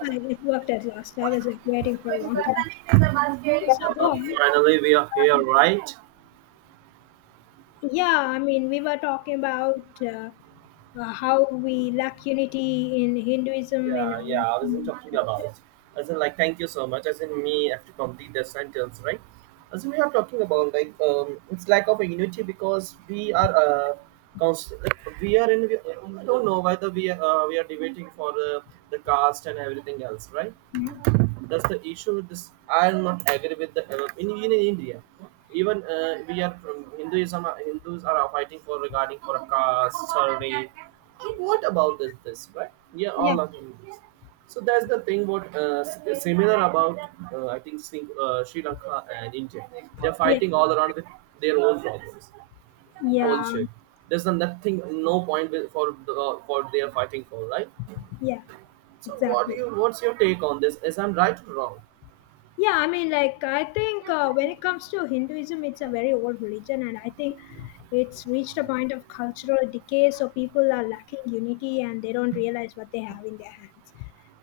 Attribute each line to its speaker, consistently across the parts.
Speaker 1: And it worked at last. I was like waiting for a long time.
Speaker 2: Uh,
Speaker 1: So go on.
Speaker 2: Finally, we are here, right?
Speaker 1: Yeah, I mean, we were talking about how we lack unity in Hinduism in
Speaker 2: Yeah,
Speaker 1: our
Speaker 2: yeah. I wasn't
Speaker 1: last
Speaker 2: talking
Speaker 1: conversation.
Speaker 2: about. As in, like, thank you so much. As in, me have to complete the sentence, right? As in, we are talking about like it's lack of unity because we are const- we are in. I don't know whether we are debating for the caste and everything else, right?
Speaker 1: Hmm?
Speaker 2: That's the issue with this. I am not agree with the in India, even we are from Hinduism. Hindus are fighting for regarding for a caste salary. What about this, right? Yeah,
Speaker 1: Yeah,
Speaker 2: all of Hindus. So that's the thing what similar about, I think Sri Lanka and India, they're
Speaker 1: yeah,
Speaker 2: fighting all around with their own problems
Speaker 1: yeah,
Speaker 2: also. There's a nothing, no point with, for the, for they are fighting for, right?
Speaker 1: yeah,
Speaker 2: So what do
Speaker 1: exactly.
Speaker 2: you, what's your take on this, is I'm right or wrong?
Speaker 1: Yeah, I mean, like, I think when it comes to Hinduism, it's a very old religion, and I think it's reached a point of cultural decay. So people are lacking unity, and they don't realize what they have in their hands.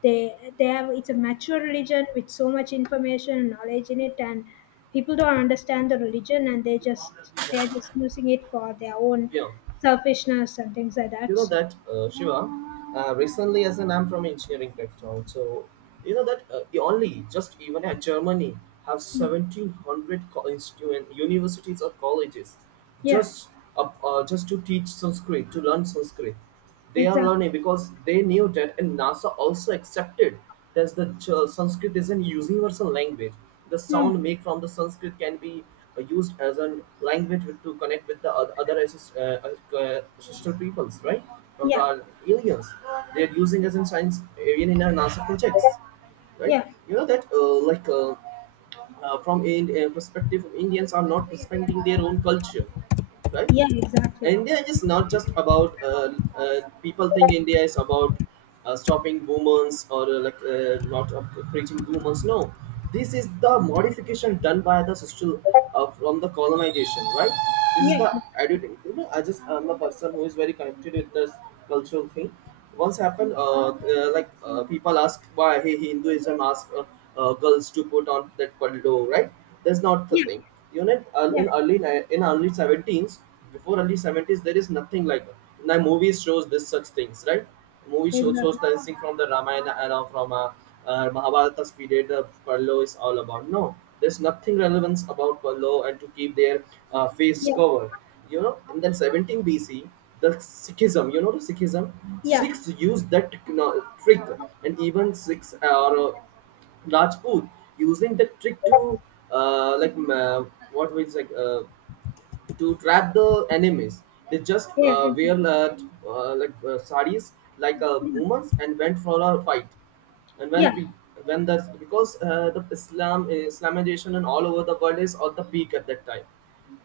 Speaker 1: They have it's a mature religion with so much information and knowledge in it, and people don't understand the religion, and they're just using it for their own
Speaker 2: Yeah,
Speaker 1: selfishness and things like
Speaker 2: you
Speaker 1: that.
Speaker 2: know
Speaker 1: So
Speaker 2: that, Shiva. Recently, as an I'm from engineering background, so you know that only just even at Germany have 1700 universities or colleges,
Speaker 1: yeah,
Speaker 2: just up, just to teach Sanskrit, to learn Sanskrit. They are
Speaker 1: exactly.
Speaker 2: learning because they knew that, and NASA also accepted that the Sanskrit is a universal language. The
Speaker 1: Hmm.
Speaker 2: sound made from the Sanskrit can be used as a language to connect with the other sister peoples, right? From
Speaker 1: Yeah,
Speaker 2: the aliens, they are using as in science, even in our NASA projects, right?
Speaker 1: yeah,
Speaker 2: You know that, like. From a perspective, Indians are not respecting their own culture, right?
Speaker 1: yeah, exactly.
Speaker 2: India is not just about people think India is about stopping women's or like not preaching women's. No, this is the modification done by the social, from the colonization, right? This is
Speaker 1: Yeah.
Speaker 2: the
Speaker 1: Exactly.
Speaker 2: editing. You know, I just am a person who is very connected with this cultural thing. Once happened, people ask, why, hey, Hinduism asks girls to put on that paldo, right? That's not the
Speaker 1: Yeah,
Speaker 2: thing. You know,
Speaker 1: yeah,
Speaker 2: in early 17s, before early 70s, there is nothing like that. Now movies shows this such things, right? Shows
Speaker 1: exactly.
Speaker 2: dancing from the Ramayana and from Mahabharata's period of Parlo is all about. No, there's nothing relevance about Parlo and to keep their face
Speaker 1: Yeah,
Speaker 2: covered. You know, and then 17 BC, the Sikhism, you know the Sikhism?
Speaker 1: yeah,
Speaker 2: Sikhs used that trick, and even Sikhs or Rajput using the trick to like what we like to trap the enemies. They just
Speaker 1: yeah, exactly.
Speaker 2: wear saris, like
Speaker 1: Yeah,
Speaker 2: women's, and went for a fight, and
Speaker 1: yeah,
Speaker 2: when that's because the Islamization and all over the world is at the peak at that time,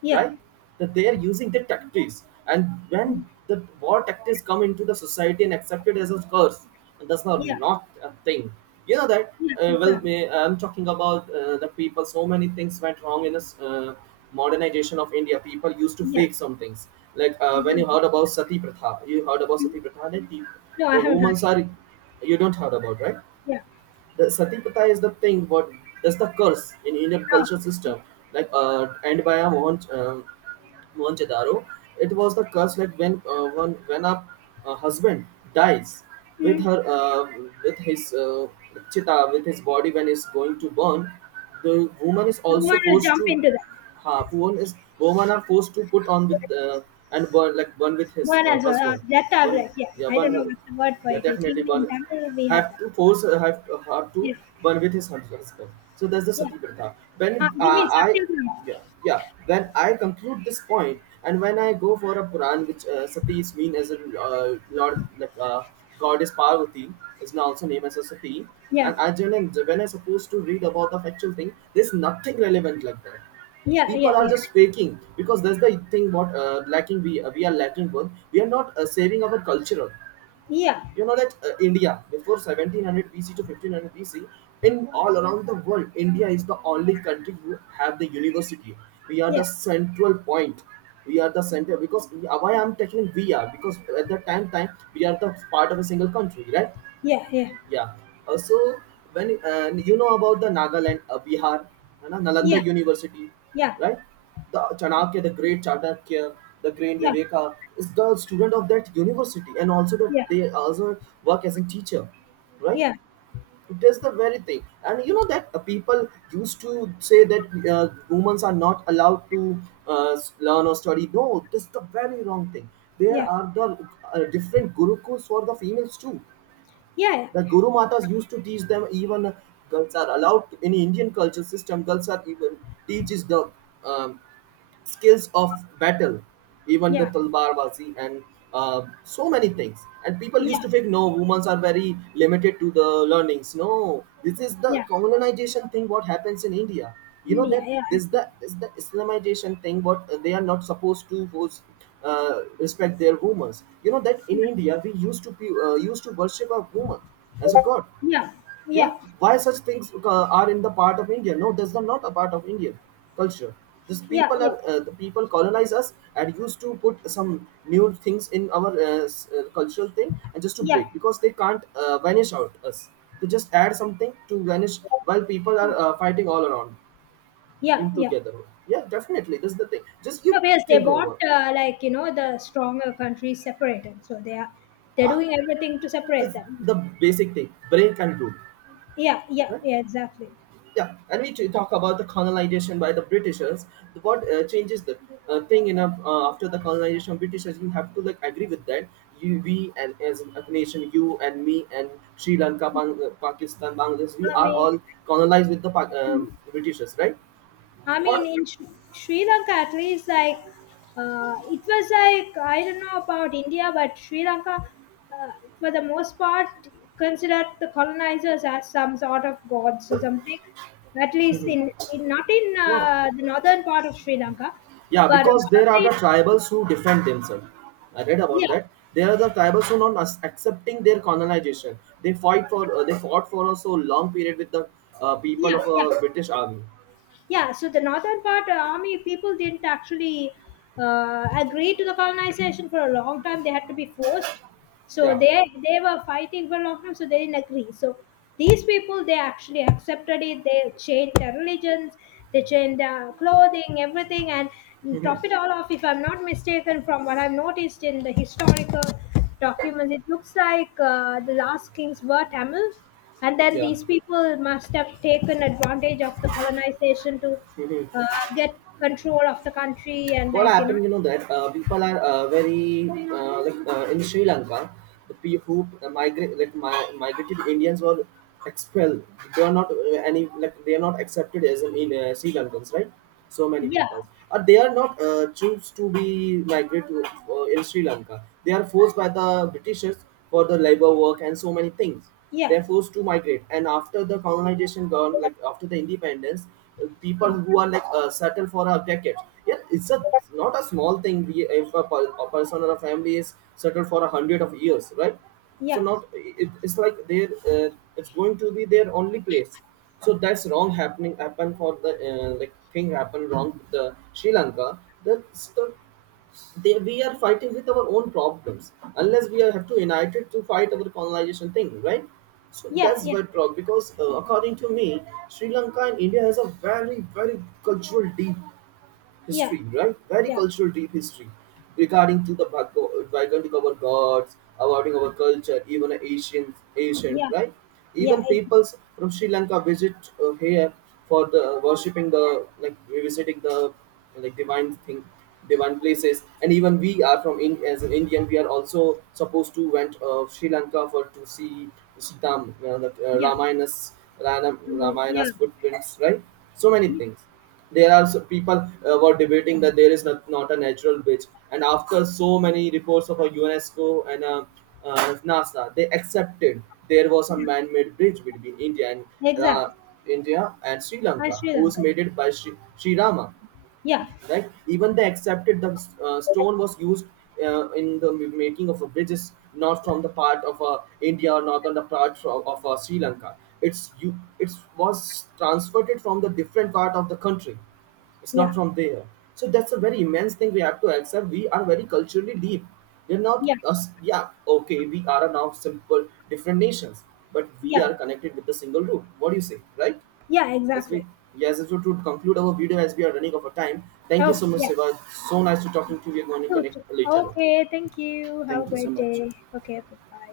Speaker 1: yeah,
Speaker 2: right? That they are using the tactics, and when the war tactics come into the society and accepted as a curse, and that's not
Speaker 1: yeah,
Speaker 2: not a thing. You know that.
Speaker 1: yeah,
Speaker 2: Well,
Speaker 1: exactly.
Speaker 2: I'm talking about the people. So many things went wrong in this modernization of India. People used to
Speaker 1: Yeah.
Speaker 2: fake some things. Like when you heard about sati pratha, you heard about sati
Speaker 1: Mm.
Speaker 2: pratha. That
Speaker 1: No, I
Speaker 2: the
Speaker 1: haven't heard.
Speaker 2: women are, you don't heard about, right?
Speaker 1: Yeah.
Speaker 2: The sati pratha is the thing, but that's the curse in Indian
Speaker 1: No.
Speaker 2: culture system, like and by a Mohan, Mohan Chadaro. It was the curse, like when a husband dies with
Speaker 1: Mm.
Speaker 2: her with his chitta, with his body, when it's going to burn, the woman is
Speaker 1: You
Speaker 2: also
Speaker 1: want to
Speaker 2: forced
Speaker 1: jump
Speaker 2: to,
Speaker 1: into that?
Speaker 2: ha, woman are forced to put on with and burn, like burn with his
Speaker 1: Word as well.
Speaker 2: husband. one
Speaker 1: Jattavirak. Yeah. I
Speaker 2: yeah One
Speaker 1: don't know what the word for
Speaker 2: yeah
Speaker 1: it is.
Speaker 2: Definitely
Speaker 1: Even in
Speaker 2: one
Speaker 1: Tamil, we had
Speaker 2: have
Speaker 1: that.
Speaker 2: to force, have to
Speaker 1: Yeah.
Speaker 2: burn with his husband. So that's the
Speaker 1: Yeah.
Speaker 2: sati pratha.
Speaker 1: Uh,
Speaker 2: When,
Speaker 1: you mean
Speaker 2: I
Speaker 1: Satyagraha?
Speaker 2: yeah yeah when I conclude this point and when I go for a Puran, which sati is mean as a Lord, like goddess Parvati is now also named as a sati.
Speaker 1: Yeah.
Speaker 2: And I generally, when I supposed to read about the factual thing, there's nothing relevant like that.
Speaker 1: Yeah. Yeah.
Speaker 2: People are
Speaker 1: Yeah.
Speaker 2: just faking because that's the thing what lacking we are lacking one. We are not saving our culture.
Speaker 1: Yeah.
Speaker 2: You know that India, before 1700 BC to 1500 BC, in all around the world, India is the only country who have the university. We are
Speaker 1: Yeah.
Speaker 2: the central point. We are the center, because why I'm taking we are, because at that time we are the part of a single country, right?
Speaker 1: Yeah. Yeah.
Speaker 2: Yeah. So when you know about the Nagaland, Bihar, and
Speaker 1: Yeah.
Speaker 2: Nalanda University,
Speaker 1: Yeah.
Speaker 2: right? The Chanakya, the great
Speaker 1: Yeah.
Speaker 2: Viveka is the student of that university, and also that they also work as a teacher, right?
Speaker 1: Yeah. Yeah.
Speaker 2: It is the very thing, and you know that people used to say that women are not allowed to learn or study. No, this is the very wrong thing. There
Speaker 1: Yeah.
Speaker 2: are the different gurukuls for the females too.
Speaker 1: Yeah.
Speaker 2: The Guru Matas used to teach them, even girls are allowed to, in Indian culture system. Girls are even teaches the um, skills of battle, even the
Speaker 1: Yeah,
Speaker 2: talbar bazi and so many things. And people used
Speaker 1: yeah,
Speaker 2: to think, no, women are very limited to the learnings. No, this is the
Speaker 1: yeah.
Speaker 2: colonization thing. What happens in India? You know
Speaker 1: India,
Speaker 2: that
Speaker 1: yeah, absolutely.
Speaker 2: this the Islamization thing. What they are not supposed to was respect their women. You know that in India we used to be used to worship a woman as a god.
Speaker 1: Yeah,
Speaker 2: Yeah,
Speaker 1: yeah,
Speaker 2: why such things are in the part of India? No, that's not a part of Indian culture. This
Speaker 1: yeah,
Speaker 2: people
Speaker 1: yeah,
Speaker 2: are the people colonize us and used to put some new things in our cultural thing, and just to
Speaker 1: yeah,
Speaker 2: break because they can't vanish out us. They just add something to vanish while people are
Speaker 1: true.
Speaker 2: fighting all around,
Speaker 1: Yeah,
Speaker 2: in
Speaker 1: yeah.
Speaker 2: together. Yeah, definitely this is the thing, just you
Speaker 1: No, because they
Speaker 2: think
Speaker 1: want
Speaker 2: over.
Speaker 1: like the stronger countries separated, so they're
Speaker 2: Ah,
Speaker 1: doing everything to
Speaker 2: this
Speaker 1: separate them.
Speaker 2: the basic thing brain can do,
Speaker 1: Yeah, yeah,
Speaker 2: right?
Speaker 1: yeah, exactly.
Speaker 2: Yeah, and we talk about the colonization by the Britishers. What changes the thing in a, after the colonization of Britishers? You have to like agree with that. You, we, and as a nation, you and me and Sri Lanka, Pakistan, Bangladesh, we
Speaker 1: I
Speaker 2: are
Speaker 1: mean,
Speaker 2: all colonized with the Britishers, right?
Speaker 1: I mean,
Speaker 2: What?
Speaker 1: in Sri Lanka, at least, like, it was like, I don't know about India, but Sri Lanka, uh, for the most part, considered the colonizers as some sort of gods or something. At least in not in
Speaker 2: No.
Speaker 1: the northern part of Sri Lanka,
Speaker 2: Yeah,
Speaker 1: but a
Speaker 2: because
Speaker 1: lot of
Speaker 2: there are the
Speaker 1: the.
Speaker 2: tribals who defend themselves. I read about
Speaker 1: Yeah,
Speaker 2: that. There are the tribals who not accepting their colonization. They fight for, they fought for a so long period with the
Speaker 1: yeah,
Speaker 2: people of
Speaker 1: yeah.
Speaker 2: a British army.
Speaker 1: Yeah, so the northern part army people didn't actually agree to the colonization for a long time. They had to be forced, so
Speaker 2: Yeah,
Speaker 1: they were fighting for a long time, so they didn't agree. So these people, they actually accepted it. They changed their religions, they changed their clothing, everything. And top it all off, if I'm not mistaken, from what I've noticed in the historical documents, it looks like the last kings were Tamils. And then
Speaker 2: yeah.
Speaker 1: these people must have taken advantage of the colonization to uh, get control of the country and,
Speaker 2: What
Speaker 1: like.
Speaker 2: happened? You know that people are very like in Sri Lanka, the people who migrated Indians were expelled. They are not any, like they are not accepted as an in Sri Lankans, right? So many
Speaker 1: Yeah,
Speaker 2: people or they are not choose to be migrate to, in Sri Lanka. They are forced by the Britishers for the labor work and so many things.
Speaker 1: yeah,
Speaker 2: They're forced to migrate, and after the colonization gone, like after the independence, people
Speaker 1: yeah,
Speaker 2: who are like settle for a jacket. Yeah, it's a not a small thing. If a, a person or a family is settled for a hundred of years, right? So
Speaker 1: yeah,
Speaker 2: not it, it's like their uh, it's going to be their only place. So that's wrong happening, happen for the thing happened wrong with the Sri Lanka. That's the, so they, we are fighting with our own problems, unless we are, have to unite it to fight our colonization thing, right? So
Speaker 1: yeah,
Speaker 2: that's
Speaker 1: yeah,
Speaker 2: why problem, because according to me, Sri Lanka and India has a very very cultural deep
Speaker 1: yeah,
Speaker 2: history, right? Very
Speaker 1: yeah,
Speaker 2: cultural deep history regarding to the background of our gods, about our culture, even Asians, ancient,
Speaker 1: yeah,
Speaker 2: right?
Speaker 1: yeah,
Speaker 2: Even peoples from Sri Lanka visit here for the worshipping, the like visiting the like divine thing, divine places, and even we are from in as an Indian, we are also supposed to went Sri Lanka for to see Sitam, the
Speaker 1: yeah,
Speaker 2: Ramayana's
Speaker 1: I mean, yeah,
Speaker 2: Ramayana's footprints, right? So many
Speaker 1: yeah,
Speaker 2: things. There are people were debating that there is not a natural bridge, and after so many reports of a UNESCO and NASA, they accepted there was a man-made bridge between India and uh,
Speaker 1: exactly.
Speaker 2: Sri
Speaker 1: And
Speaker 2: Lanka,
Speaker 1: Sri
Speaker 2: who was
Speaker 1: Lanka.
Speaker 2: made it by Sri Rama,
Speaker 1: Yeah,
Speaker 2: right? Even they accepted the stone was used in the making of a bridges, not from the part of India, or not on the part from, of Sri Lanka. It's you, it was transferred from the different part of the country. It's not
Speaker 1: yeah,
Speaker 2: from there. So that's a very immense thing, we have to accept, we are very culturally deep. We're not
Speaker 1: yeah,
Speaker 2: us, yeah, okay, we are now simple different nations, but we
Speaker 1: yeah,
Speaker 2: are connected with the single root, what do you say, right?
Speaker 1: yeah,
Speaker 2: As we,
Speaker 1: exactly.
Speaker 2: yes, as we to conclude our video as we are running out of time. Thank you so
Speaker 1: Okay,
Speaker 2: much,
Speaker 1: yeah,
Speaker 2: Seva. So nice to talking to you. We are going to
Speaker 1: you too.
Speaker 2: connect later.
Speaker 1: Okay,
Speaker 2: Okay.
Speaker 1: thank you. Have
Speaker 2: Thank
Speaker 1: a
Speaker 2: you so
Speaker 1: great
Speaker 2: much.
Speaker 1: day. Okay, bye bye.